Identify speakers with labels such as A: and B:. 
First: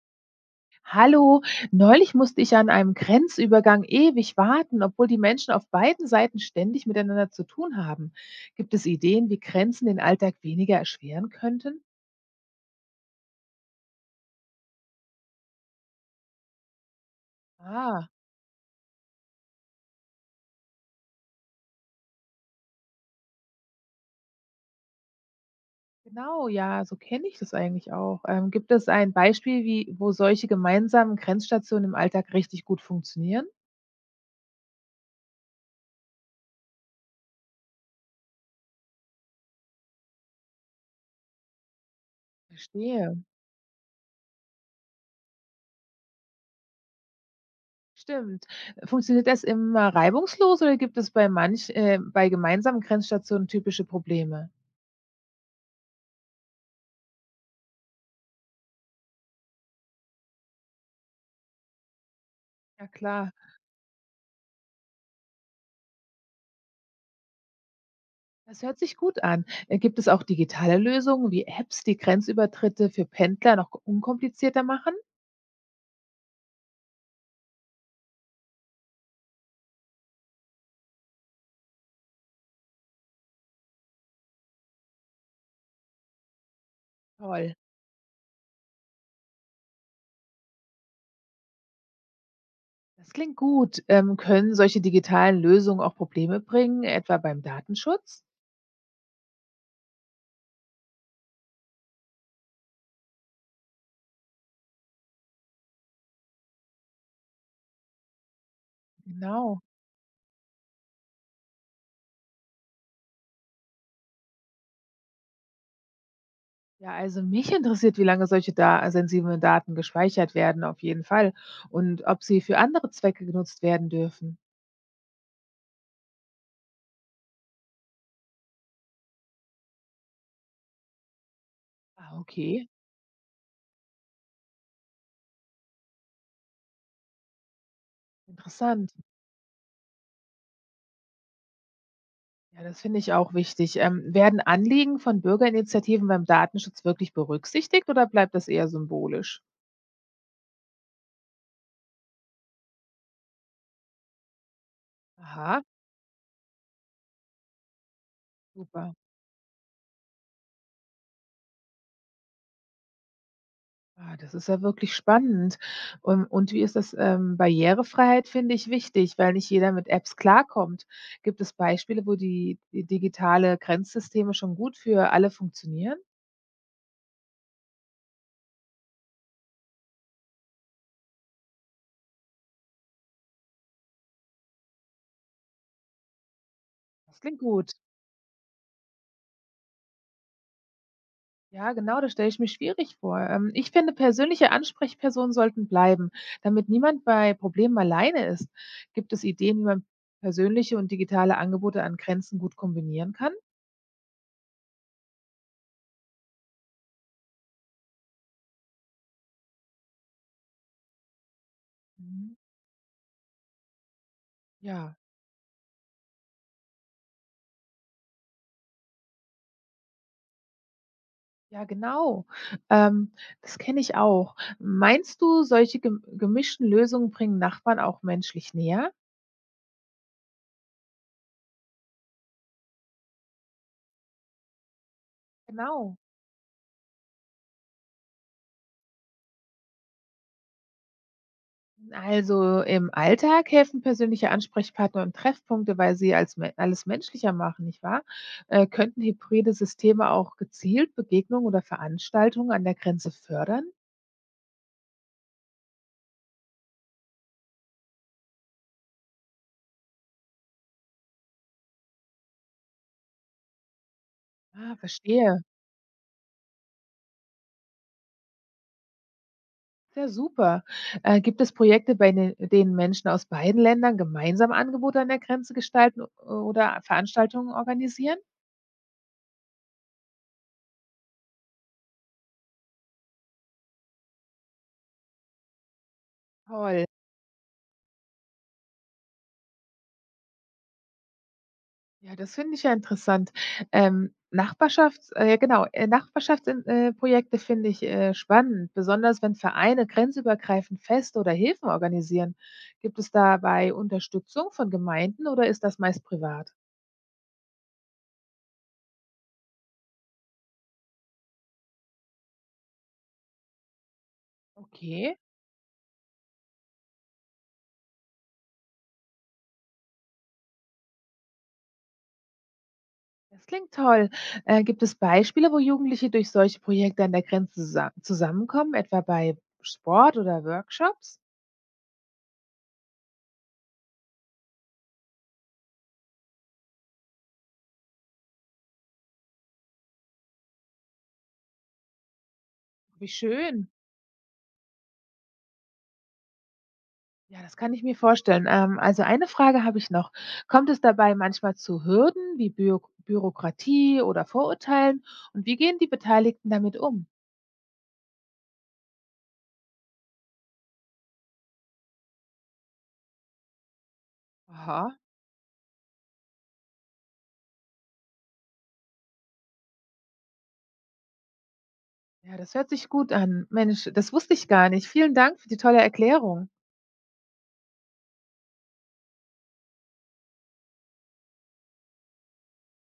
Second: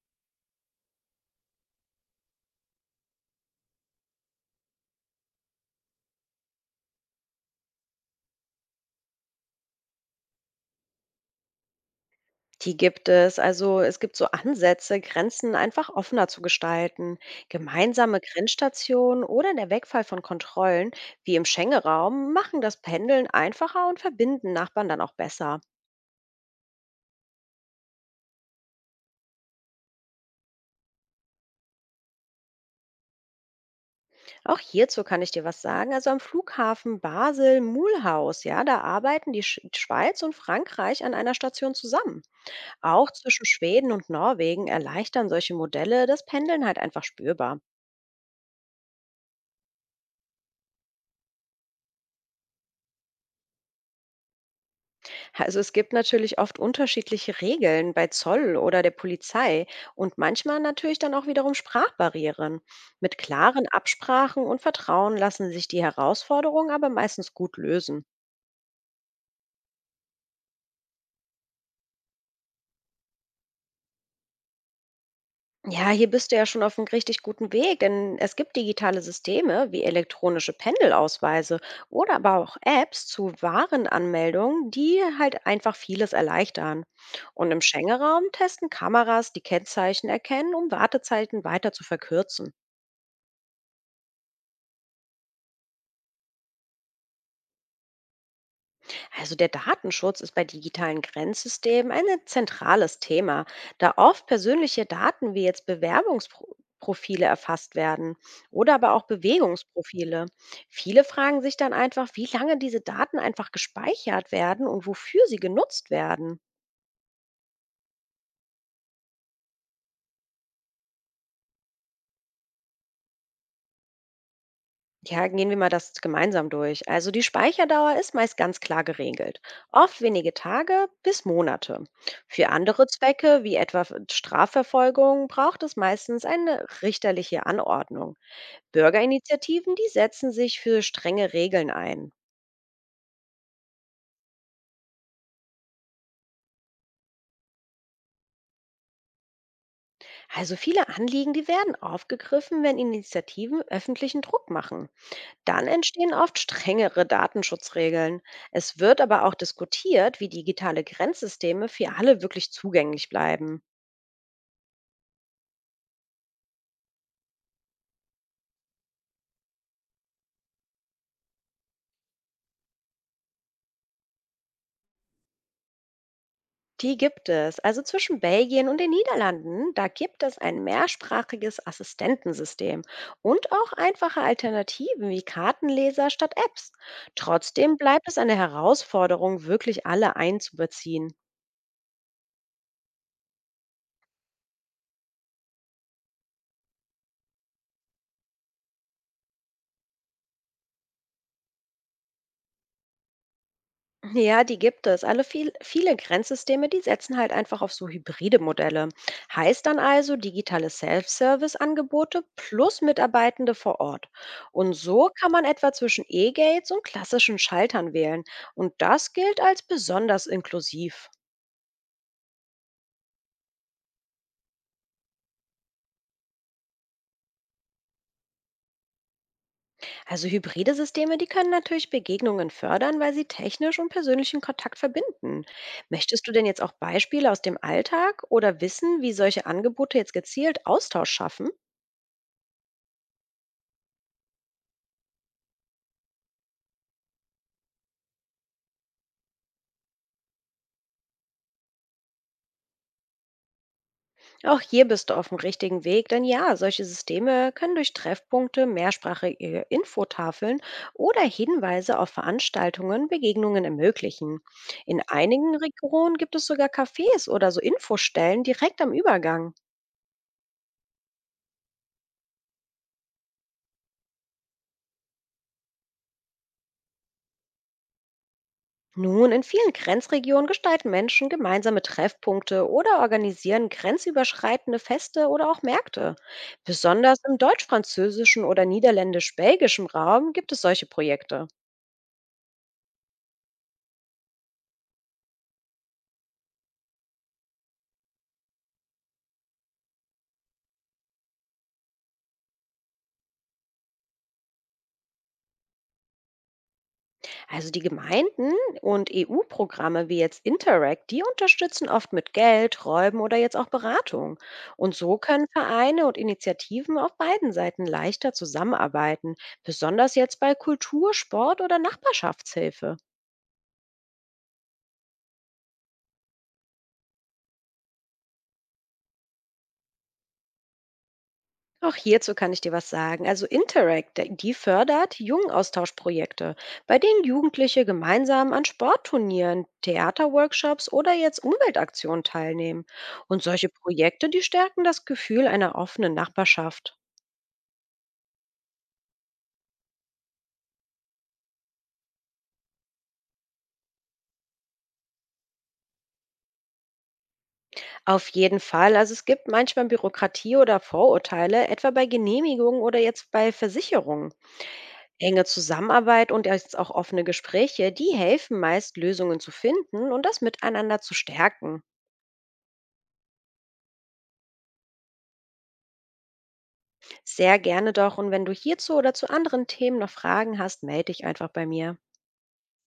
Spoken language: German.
A: Hallo, neulich musste ich an einem Grenzübergang ewig warten, obwohl die Menschen auf beiden Seiten ständig miteinander zu tun haben. Gibt es Ideen, wie Grenzen den Alltag weniger erschweren könnten?
B: Die gibt es. Also es gibt so Ansätze, Grenzen einfach offener zu gestalten.
A: Ah,
B: Gemeinsame Grenzstationen oder der Wegfall von Kontrollen, wie im Schengen-Raum, machen das Pendeln einfacher und verbinden Nachbarn dann auch besser.
A: genau, ja, so kenne ich das eigentlich auch. Gibt es ein Beispiel, wie, wo solche gemeinsamen Grenzstationen im Alltag richtig gut funktionieren?
B: Auch hierzu kann ich dir was sagen. Also am Flughafen Basel-Mulhouse, ja, da arbeiten die Schweiz und Frankreich an einer Station zusammen. Auch
A: Verstehe.
B: zwischen Schweden und Norwegen erleichtern solche Modelle das Pendeln halt einfach spürbar.
A: Stimmt. Funktioniert das immer reibungslos oder gibt es bei manch, bei gemeinsamen Grenzstationen typische Probleme?
B: Also es gibt natürlich oft unterschiedliche Regeln bei Zoll oder der Polizei und manchmal natürlich dann auch wiederum Sprachbarrieren.
A: Ja,
B: Mit
A: klar.
B: klaren Absprachen und Vertrauen lassen sich die Herausforderungen aber meistens gut lösen.
A: Das hört sich gut an. Gibt es auch digitale Lösungen wie Apps, die Grenzübertritte für Pendler noch unkomplizierter machen?
B: Ja, hier bist du ja schon auf einem richtig guten Weg, denn es gibt digitale Systeme wie elektronische Pendelausweise oder aber auch Apps zu Warenanmeldungen, die halt einfach vieles erleichtern. Und
A: Toll.
B: im Schengen-Raum testen Kameras die Kennzeichen erkennen, um Wartezeiten weiter zu verkürzen.
A: Das klingt gut. Können solche digitalen Lösungen auch Probleme bringen, etwa beim Datenschutz?
B: Also der Datenschutz ist bei digitalen Grenzsystemen ein zentrales Thema, da oft persönliche Daten wie jetzt Bewerbungsprofile erfasst werden oder aber auch
A: Genau.
B: Bewegungsprofile. Viele fragen sich dann einfach, wie lange diese Daten einfach gespeichert werden und wofür sie genutzt werden.
A: Ja, also mich interessiert, wie lange solche da sensiblen Daten gespeichert werden, auf jeden Fall. Und ob sie für andere Zwecke genutzt werden dürfen.
B: Ja, gehen wir mal das gemeinsam durch. Also die Speicherdauer ist meist ganz klar geregelt. Oft wenige Tage bis Monate.
A: Ah,
B: Für
A: okay.
B: andere Zwecke, wie etwa für Strafverfolgung, braucht es meistens eine richterliche Anordnung.
A: Interessant.
B: Bürgerinitiativen, die setzen sich für strenge Regeln ein.
A: Ja, das finde ich auch wichtig. Werden Anliegen von Bürgerinitiativen beim Datenschutz wirklich berücksichtigt oder bleibt das eher symbolisch?
B: Also viele Anliegen, die werden aufgegriffen, wenn Initiativen öffentlichen Druck machen.
A: Aha,
B: Dann entstehen oft strengere Datenschutzregeln. Es
A: super.
B: wird aber auch diskutiert, wie digitale Grenzsysteme für alle wirklich zugänglich bleiben.
A: Ah, das ist ja wirklich spannend. Und, wie ist das? Barrierefreiheit finde ich wichtig, weil nicht jeder mit Apps klarkommt. Gibt es Beispiele, wo die digitale Grenzsysteme schon gut für alle funktionieren?
B: Die gibt es. Also zwischen Belgien und den Niederlanden, da gibt es ein mehrsprachiges Assistentensystem und auch einfache Alternativen wie Kartenleser statt Apps.
A: Das klingt gut.
B: Trotzdem bleibt es eine Herausforderung, wirklich alle einzubeziehen.
A: Ja, genau, das stelle ich mir schwierig vor. Ich finde, persönliche Ansprechpersonen sollten bleiben, damit niemand bei Problemen alleine ist. Gibt es Ideen, wie man persönliche und digitale Angebote an Grenzen gut kombinieren kann?
B: Ja, die gibt es. Alle viele Grenzsysteme, die setzen halt einfach auf so hybride Modelle. Heißt dann also digitale Self-Service-Angebote
A: Mhm.
B: plus Mitarbeitende vor Ort. Und
A: Ja,
B: so kann man etwa zwischen E-Gates und klassischen Schaltern wählen. Und das gilt als besonders inklusiv.
A: ja, genau. Ähm, Das kenne ich auch. Meinst du, solche gemischten Lösungen bringen Nachbarn auch menschlich näher?
B: Also hybride Systeme, die können natürlich Begegnungen fördern, weil sie technisch und persönlichen Kontakt verbinden.
A: Genau.
B: Möchtest du denn jetzt auch Beispiele aus dem Alltag oder wissen, wie solche Angebote jetzt gezielt Austausch schaffen?
A: Also im Alltag helfen persönliche Ansprechpartner und Treffpunkte, weil sie als me alles menschlicher machen, nicht wahr? Könnten hybride Systeme auch gezielt Begegnungen oder Veranstaltungen an der Grenze fördern?
B: Auch hier bist du auf dem richtigen Weg, denn ja, solche Systeme können durch Treffpunkte, mehrsprachige Infotafeln oder Hinweise auf Veranstaltungen Begegnungen ermöglichen.
A: Ah,
B: In
A: verstehe.
B: einigen Regionen gibt es sogar Cafés oder so Infostellen direkt am Übergang.
A: Ja, super. Gibt es Projekte, bei denen Menschen aus beiden Ländern gemeinsam Angebote an der Grenze gestalten oder Veranstaltungen organisieren?
B: Nun, in vielen Grenzregionen gestalten Menschen gemeinsame Treffpunkte oder organisieren grenzüberschreitende Feste oder auch Märkte.
A: Toll.
B: Besonders im deutsch-französischen oder niederländisch-belgischen Raum gibt es solche Projekte.
A: Ja, das finde ich ja interessant. Nachbarschaftsprojekte Projekte finde ich, spannend, besonders wenn Vereine grenzübergreifend Feste oder Hilfen organisieren. Gibt es dabei Unterstützung von Gemeinden oder ist das meist privat?
B: Also die Gemeinden und EU-Programme wie jetzt Interact, die unterstützen oft mit Geld, Räumen oder jetzt auch Beratung. Und
A: Okay,
B: so können Vereine und Initiativen auf beiden Seiten leichter zusammenarbeiten, besonders jetzt bei Kultur, Sport oder Nachbarschaftshilfe.
A: das klingt toll. Gibt es Beispiele, wo Jugendliche durch solche Projekte an der Grenze zusammenkommen, etwa bei Sport oder Workshops?
B: Auch hierzu kann ich dir was sagen. Also Interact, die fördert Jungenaustauschprojekte, bei denen Jugendliche gemeinsam an Sportturnieren, Theaterworkshops oder jetzt Umweltaktionen teilnehmen.
A: Wie
B: Und solche
A: schön.
B: Projekte, die stärken das Gefühl einer offenen Nachbarschaft.
A: Ja, das kann ich mir vorstellen. Also eine Frage habe ich noch. Kommt es dabei manchmal zu Hürden wie Bürokratie oder Vorurteilen? Und wie gehen die Beteiligten damit um?
B: Auf jeden Fall. Also es gibt manchmal Bürokratie oder Vorurteile, etwa bei Genehmigungen oder jetzt bei Versicherungen.
A: Aha.
B: Enge Zusammenarbeit und jetzt auch offene Gespräche, die helfen meist, Lösungen zu finden und das miteinander zu stärken.
A: Ja, das hört sich gut an. Mensch, das wusste ich gar nicht. Vielen Dank für die tolle Erklärung.
B: Sehr gerne doch. Und wenn du hierzu oder zu anderen Themen noch Fragen hast, melde dich einfach bei mir.